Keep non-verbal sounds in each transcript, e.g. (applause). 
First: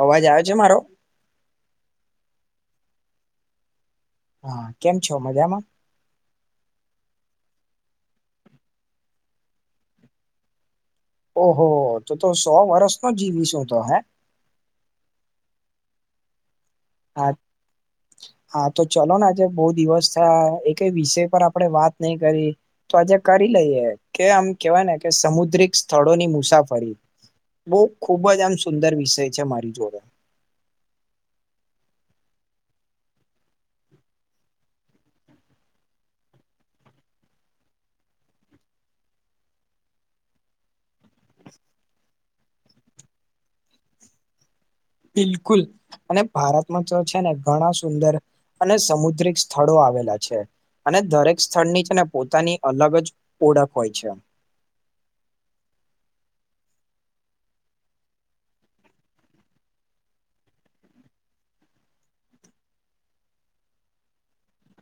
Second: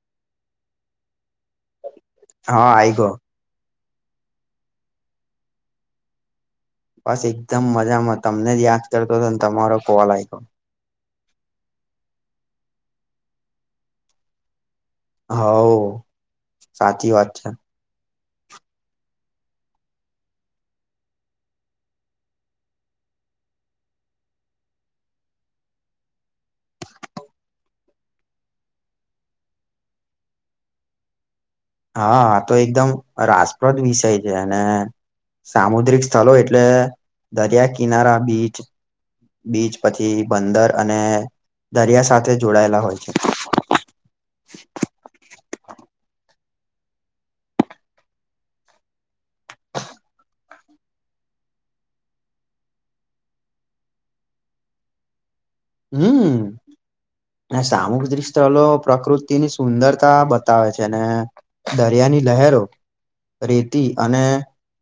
અવાજ આવે છે મારો? હા આઈ ગયો. હા કેમ છો મજામા? બસ એકદમ મજામા તમને જ યાદ કરતો હતો ને તમારો કોલ આ ગયો. ઓહો તો તો સો વર્ષ નો જીવીશ હું તો. હે? હઉ સાચી હા વાત છે. હા તો ચલો ને આજે બઉ દિવસ થયા એકેય વિષય પર આપડે વાત નહી કરી તો આ કરી લઈએ કે આમ કેવાય ને કે સમુદ્રિક સ્થળો ની મુસાફરી બઉ ખૂબ જ આમ સુંદર વિષય છે મારી જોડે. હા આ તો એકદમ રાસપદ વિષય છે અને- સામુદ્રિક સ્થલો એટલે દરિયા કિનારા બીચ બીચ પછી બંદર અને દરિયા સાથે જોડાયેલા હોય છે. (inaudible) બિલકુલ અને ભારતમા તો છે ને ઘણા સુંદર અને સમુદ્રિક સ્થળો આવેલા છે. અને દરેક સ્થળની છે ને પોતાની એક અલગ જ ઓળખ હોય છે. હમ અને સામુદ્રિક સ્થલો પ્રકૃતિની સુંદરતા બતાવે છે ને દરિયા. ની લહેરો રેતી અને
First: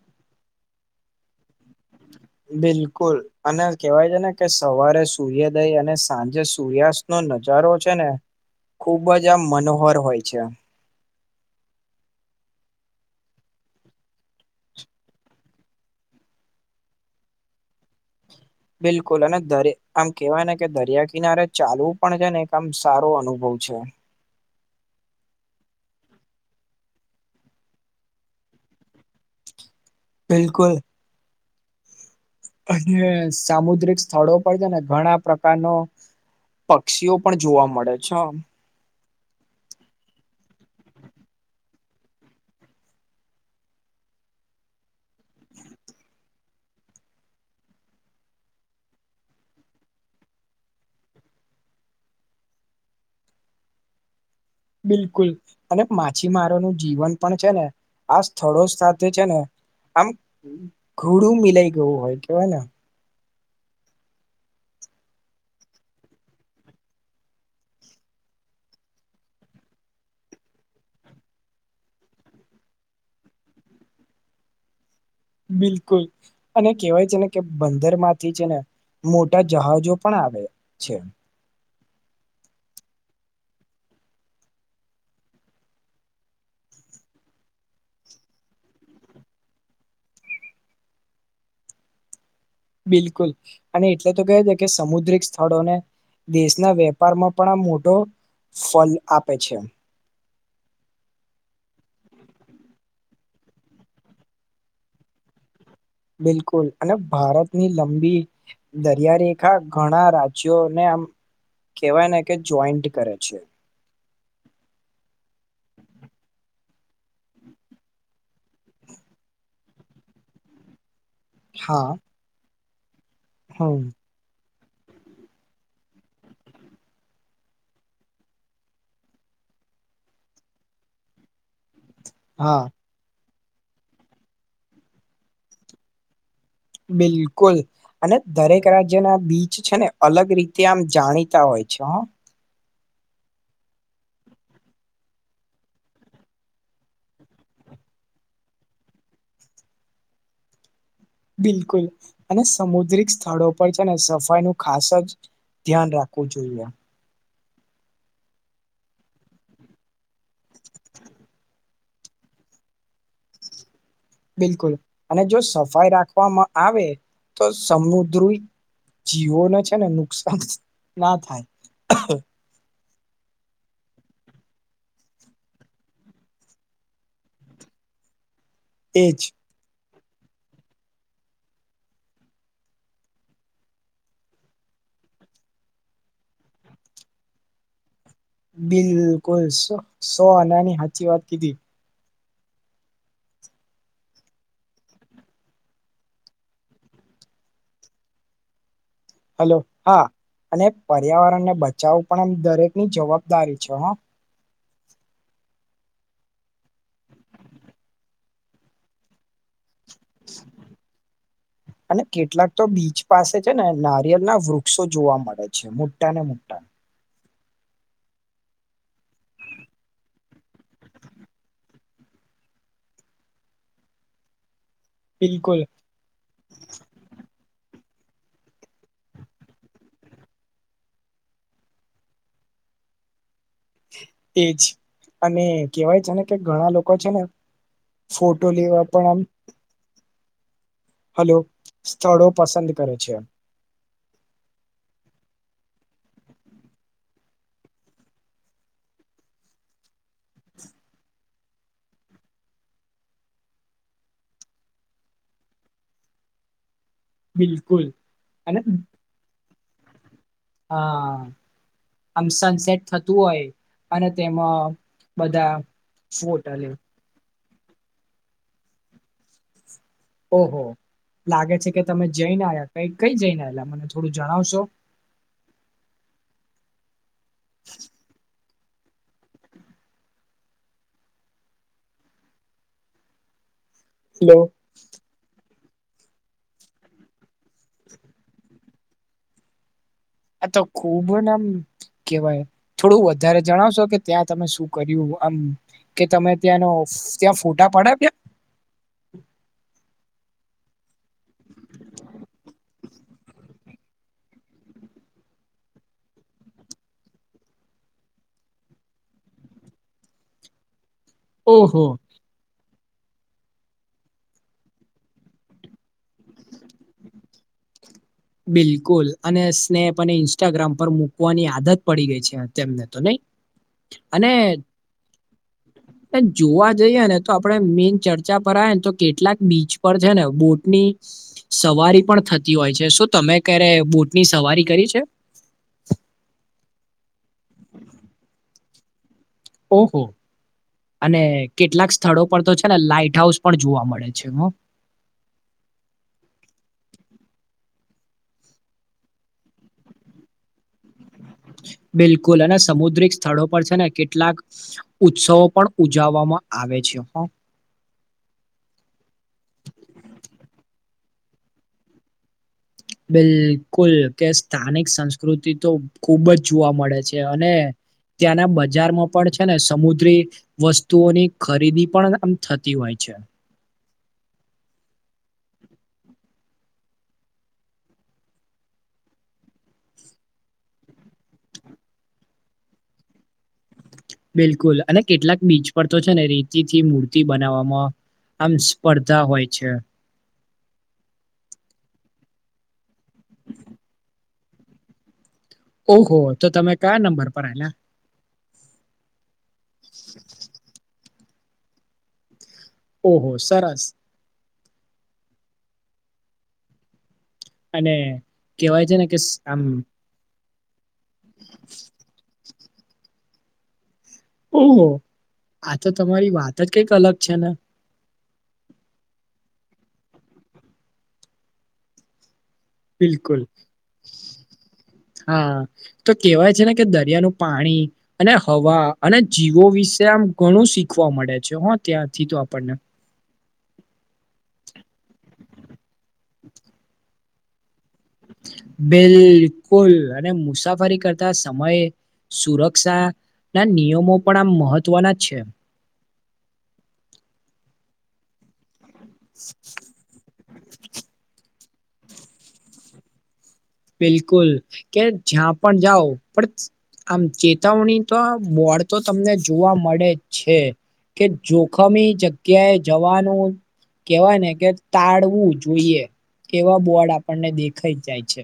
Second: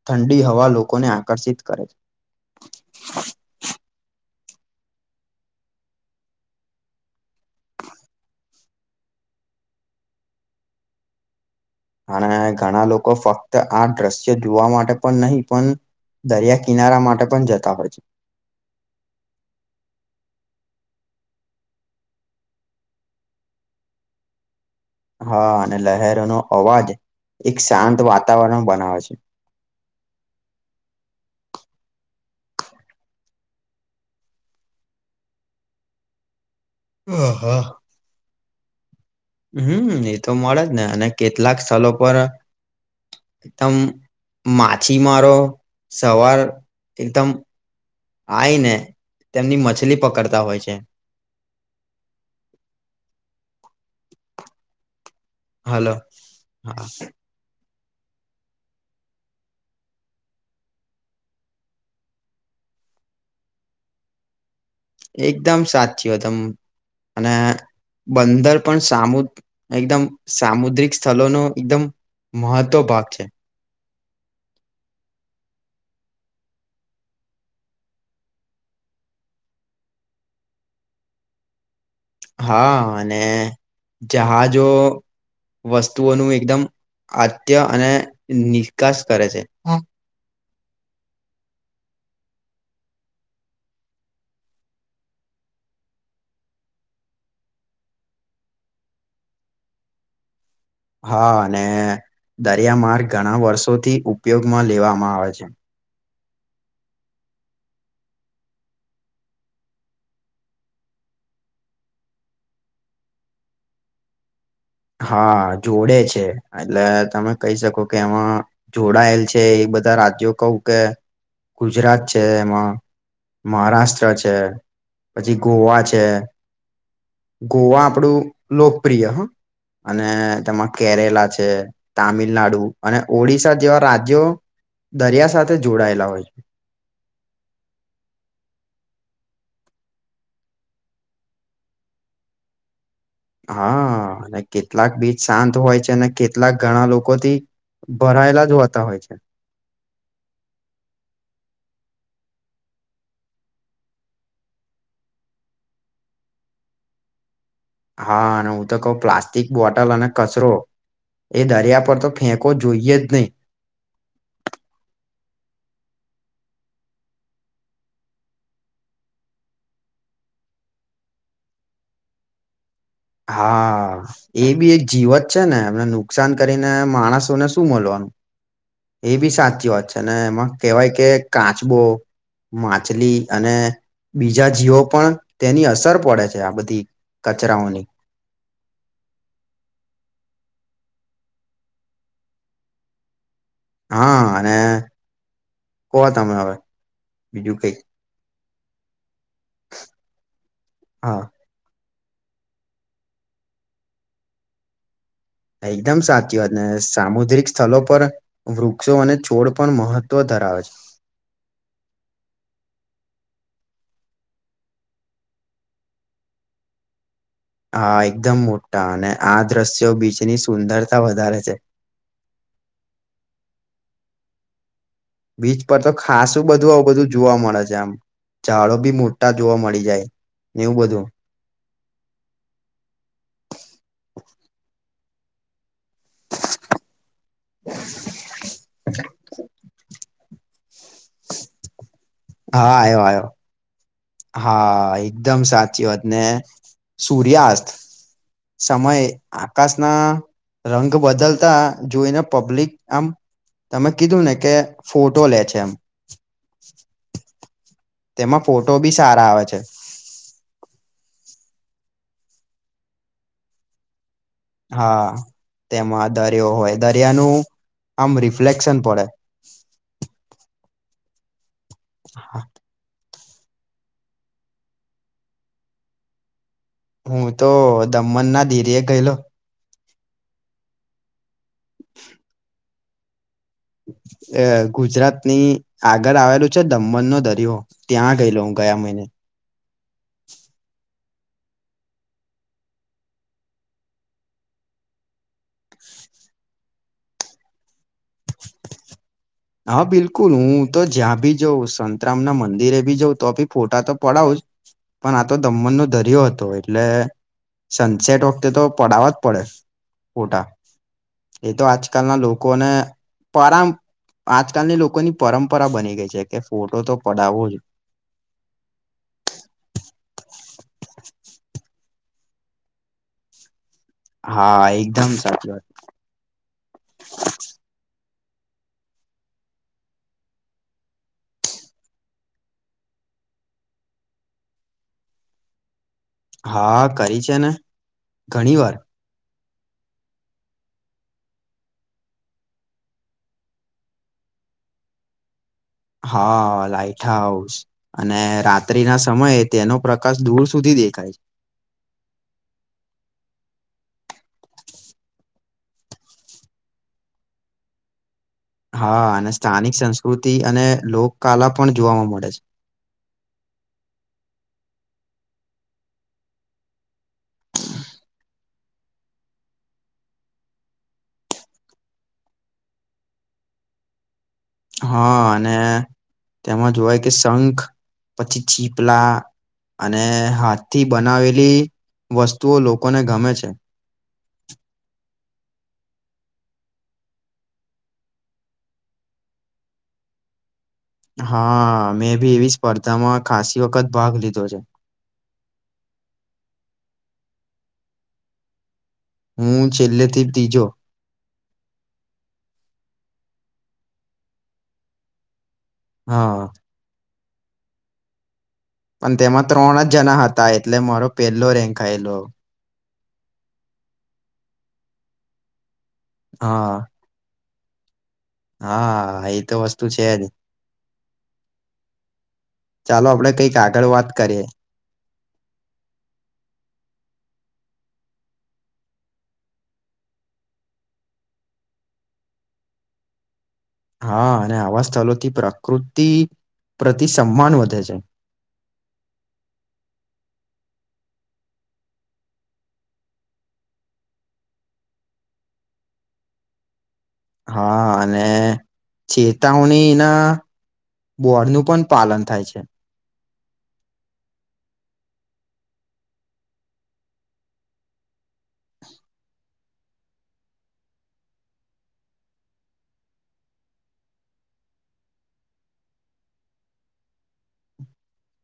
ઠંડી હવા લોકોને આકર્ષિત કરે છે. બિલકુલ અને કેવાય છે ને કે સવારે સૂર્યોદય અને સાંજે સૂર્યાસ્ત નો નજારો છે ને ખૂબ જ આમ મનોહર હોય છે. અને ઘણા લોકો ફક્ત આ દ્રશ્યો જોવા માટે પણ નહી પણ દરિયા કિનારા માટે પણ જતા હોય છે. બિલકુલ અને દર આમ કેવાય ને કે દરિયા કિનારે ચાલવુ પણ છે ને એક આમ સારો અનુભવ છે હા અને લહેરોનો અવાજ એક શાંત વાતાવરણ બનાવે છે. બિલકુલ અને સામુદ્રિક સ્થળો પર છે ને ઘણા પ્રકારનો પક્ષીઓ છે પણ હા જોવા મળે છે. હમ એ તો મળે જ ને અને કેતલાક સ્થલો પર એકદમ માછીમારો સવાર એકદમ આઈને તેમની મછલી પકડતા હોય છે. (inaudible) બિલકુલ અને હલો માછીમારો નુ હા જીવન પણ છે ને આ સ્થળો સાથે છે ને આમ ઘુડુ મિલાઈ ગયુ હોય કેવાય ને. એકદમ સાચીયતમ અને બંદર પણ સામુ એકદમ સામુદ્રિક સ્થલો નો એકદમ મહત્વ ભાગ છે. બિલકુલ અને કેહેવાય છે ને કે બંદર માથી છે ને મોટા જહાજો પણ આવે છે. હા અને જહાજો વસ્તુઓનુ એકદમ આત્ય અને નિકાસ કરે છે. બિલકુલ અને એટલે તો કે છે કે સમુદ્રિક સ્થળોને દેશના વેપારમા પણ આ મોટો ફલ આપે છે. હા અને દરિયામાર્ગ ઘણા વર્ષોથી ઉપયોગમાં લેવામાં આવે છે. બિલકુલ અને ભારતની લંબી દરિયા રેખા ઘણા રાજ્યોને આમ કવાય ને કે જોઈન્ટ કરે છે. હા, જોડે છે એટલે તમે કહી શકો કે એમાં જોડાયેલ છે એ બધા રાજ્યો કવું કે હા ગુજરાત છે એમાં હમ મહારાષ્ટ્ર છે, પછી ગોવા છે ગોવા આપણું લોકપ્રિય હ અને તમાં કેરેલા છે તામિલનાડુ હા અને ઓડિશા જેવા રાજ્યો દરિયા સાથે જોડાયેલા હોય છે. બિલકુલ અને દરેક રાજ્યના બીચ છે ને અલગ રીતે આમ જાણીતા હોય. ઈચ્છા. હા અને કેટલાક બીચ શાંત હોય છે અને કેટલાક ઘણા લોકોથી ભરાયેલા જ હોતા હોય છે. હ બિલકુલ અને સમુદ્રિક સ્થળો પર છે ને સફાઈ નું ખાસ અજ ધ્યાન રાખવું જોઈએ. હા અને હું તો કઉ પ્લાસ્ટિક બોટલ અને કચરો એ દરિયા પર તો ફેંકો જોઈએ જ નહીં. બિલકુલ અને જો સફાઈ રાખવામાં આવે તો સમુદ્રી જીવોને છે ને નુકસાન ના થાય. હા, એ બી એક જીવત છે ને એમને નુકસાન કરીને માણસોને શું મલવાનું. એ એજ બી સાચી વાત છે ને એમાં કેહેવાય કે કાચબો માછલી અને બીજા જીવો પણ તેની અસર પડે છે, આ બધી કચરાઓની બિલકુલ સો સો આનાની હાચી વાત કીધી. હા અને કો તમે હવે બીજું કઈ. હલો, હા અને હા પર્યાવરણ ના બ ચાઉ પણ એમ દરેકની જવાબદારી છે હા. એકદમ સાચી વાત ને સામુદ્રિક સ્થલો પર વૃક્ષો અને છોડ પણ મહત્વ ધરાવે છે અને કેટલાક તો બીચ પાસે છે ને નારિયલ ના વૃક્ષો જોવા મળે છે મોટા ને મોટા. હા, એકદમ મોટા અને આ દ્રશ્યો બીચની સુંદરતા વધારે છે. થ.. બીચ પર તો ખાસું બધું આવું બધું જોવા મળે છે આમ. ચાડો બી મોટા જોવા મળી જાય ને એવું બધું. એજ અને કેવાય છે ને કે ઘણા લોકો છે ને ફોટો લેવા પણ આમ હલો સ્થળો પસંદ હા કરે આવ્યો છે. આવ્યો હા, એકદમ સાચી વાત ને સૂર્યાસ્ત સમય આકાશ ના રંગ બદલતા જોઈને પબ્લિક આમ તમે કીધું ને કે ફોટો લે છે એમ. બિલકુલ તેમાં અને ફોટો બી સારા આવે છે. હા, આમ સનસેટ થતું હોય અને તેમાં હા, બધા તેમાં દરિયો ફોટા લે હોય દરિયાનું આમ રિફ્લેક્શન પડે. ઓહો લાગે છે કે તમે જઈને આયા કઈ કઈ જઈને એલા મને થોડું જણાવશો? હું તો દમન ના ધીરે ગયેલો. થ.. હલો એહ ગુજરાતની આગળ આવેલું છે દમન નો દરિયો, ત્યાં ગયેલો હું. ગયા મહિને આ તો ખુબ ના આમ કેવાય થોડું વધારે જણાવશો કે ત્યાં તમે શું કર્યું આમ કે તમે ત્યાંનો ત્યાં ફોટા પડાવ્યા. (unintelligible) હા બિલકુલ હું તો જ્યાં ભી જઉં સંતરામ ના મંદિરે ભી જાઉં તો બી ફોટા તો પડાવ જ પણ આ તો દમણનો દરયો હતો એટલે સનસેટ વખતે તો પડવા જ પડે ફોટા એ તો ઓહો આજકાલના લોકોને પરમ આજકાલની લોકોની પરંપરા બની ગઈ છે કે ફોટો તો પડાવવો જ. બિલકુલ અને સ્નેપ અને ઇન્સ્ટાગ્રામ પર મૂકવાની આદત પડી ગઈ છે તેમને તો નહી (unintelligible) અને હા એકદમ સાચી વાત જોવા જઈએ ને તો આપણે મેન ચર ચા પર ને તો કેટલાક બીચ પર છે ને બોટ ની સવારી પણ થતી હોય છે શું તમે ક્યારે બોટની સવારી કરી છે. હા કરી છે ને ઘણી વાર. ઓહો. અને કેટલાક સ્થળો પર તો છે ને લાાઈટ હાઉસ પણ જોવા મળે છે હો. (unintelligible) હા લાાઈટ હાઉસ અને રાત્રિ ના સમયે તેનો પ્રકાશ દૂર સુધી દેખાય છે. (unintelligible) બિલકુલ અને સમુદ્રિક સ્થળો પર છે ને કેટલાક ઉત્સવો પણ ઉજવવામાં આવે છે હો. હા અને સ્થાનિક સંસ્કૃતિ અને લોક કલા પણ જોવાવામાં મળે છે બિલકુલ કે સ્થાનિક સંસ્કૃતિ તો ખુબ જ જોવા મળે છે અને ત્યાંના બજારમાં પણ છે ને સમુદ્રી વસ્તુઓની ખરીદી પણ આમ થતી હોય છે. હા અને તેમાં જોવાય કે શંખ પછી છીપલા અને હાથથી બનાવેલી વસ્તુઓ લોકોને ગમે છે. બિલકુલ અને કેટલાક બીચ પર તો છે ને રીતિથી મૂર્તિ બનાવવામાં આમ સ્પર્ધા હોય છે. (unintelligible) હા મેં ભી એવી સ્પર્ધામાં ખાસી વખત ભાગ લીધો છે. ઓહો તો તમે કયા નંબર પર આયલા. હું છેલ્લેથી તીજો. ઓહો સરસ. હા. અને કેહેવાય છે ને પણ કે સ- તેમાં આમ ત્રણ જ જણા હતા એટલે મારો પહેલો રેન્ક આયેલો. ઓહો આ તો તમારી વાત જ હા કઈક અલગ છે ને હા એ તો વસ્તુ છેજ. ચાલો આપડે બિલકુલ કઈક આગળ વાત કરીએ હા તો કેહેવાય છે ને કે દરિયાનું પાણી અને હવા અને જીવો વિશે આમ ઘણું શીખવા મળે છે હ ત્યાંથી તો આપણને હા અને આવા સ્થળથી પ્રકૃતિ પ્રતિ સનમાન વધે છે. બિલકુલ અને મુસાફરી કરતા સમયે સુરક્ષા ના નિયમો પણ આ મહત્વના છે. (unintelligible) હા અને ચેતવણીના બોડનું પણ પાલન થાય છે બિલકુલ કે જ્યાં પણ જાઓ પણ આમ ચેતવણી તો બોડ તો તમને જોવા મળે છે કે જોખમી જગ્યાએ જવાનું કેવાય ને કે તાળવું જોઈએ એવા બોર્ડ આપણને દેખાઈ જાય છે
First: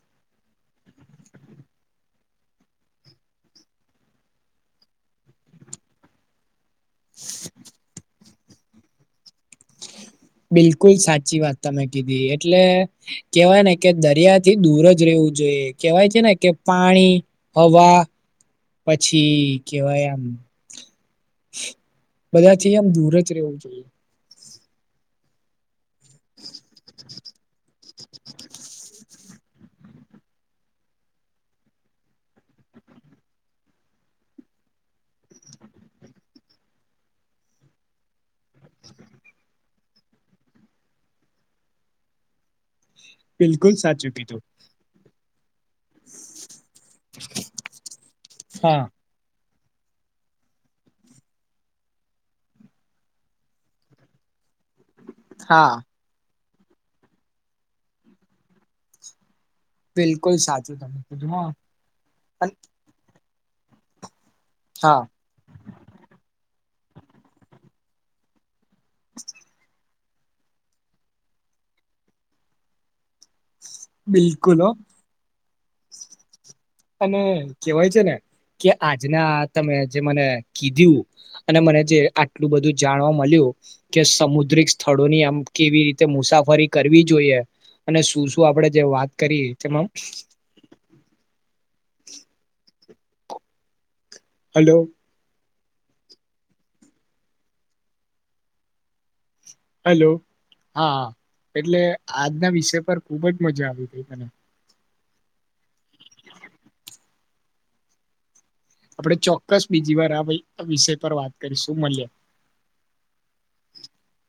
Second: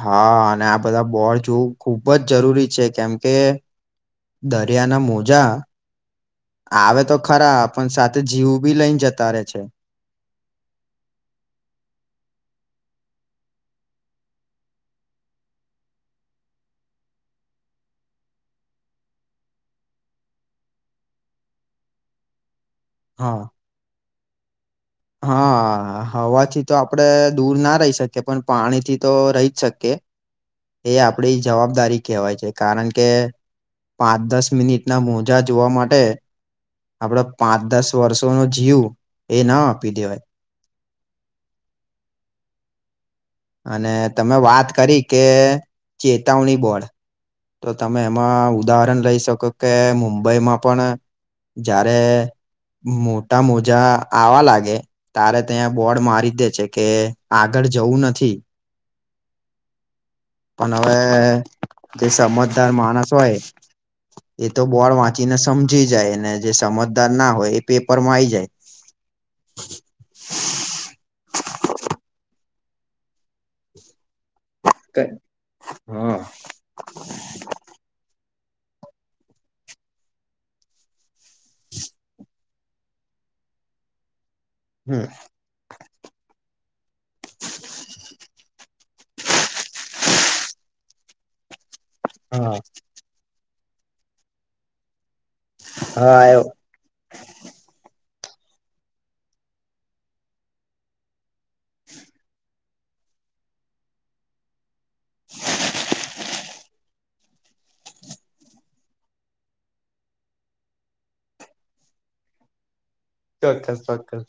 હા અને આ બધા બોડ જોવું ખૂબ જ જરૂરી છે કેમ કે દરિયાના મોજા આવે તો ખરા પણ સાથે જીવ બી લઈને જતા રે છે. બિલકુલ સાચી વાત તમે કીધી એટલે કેવાય ને કે દરિયા થી દૂર જ રવું જોઈએ કેવાય છે ને કે પાણી, હવા પછી કેવાય એમ બધા તીઆમ દૂર જ હા રહેવું જોઈએ હા હવાથી તો આપડે દૂર ના રહી શકીએ પણ પાણી થી તો રહી શકે એ આપડી જવાબદારી કહેવાય છે કારણ કે પાંચ દસ મિનિટના મોજા જોવા માટે આપડો પાંચ દસ વર્ષો નો જીવ એ ના દિવા બિલકુલ અને સાચું તમે કીધું વાત કરી કે ચેતાવણી બોડ તો તમે એમાં હા ઉદાહરણ લઈ શકો કે મુંબઈમાં પણ જયારે મોટા મોજા આવા લાગ તારે હા ત્યાં બોર્ડ મારી દે છે કે આગળ જવું નથી બિલકુલ પણ સાચું તમે હવે કીધું હા જે અન- સમજદાર માણસ હોય એ તો બોડ હા વાંચીને સમજી જાય જે સમજદાર ના હોય એ પેપરમાં આઈ જાય (inaudible) (inaudible) બિલકુલ હ જાય હા અને કેવાય છે ને કે આજના તમે જે મને કીધું અને મને જે આટલું બધું જાણવા મલ્યું કે સમુ દ્રિક હા સ્થળોની આમ કેવી રીતે મુસાફરી કરવી જોઈએ અને શું શું આપડે જે વાત કરી તેમાં હા હલો હા આ હલો હા એટલે આજના વિષય પર ખુબ જ મજા આવી હતી તને (inaudible) આપડે ચોક્કસ બીજી વાર આ વય વિષય પર વાત કરીશું મલીયે ચોક્કસ ચોક્કસ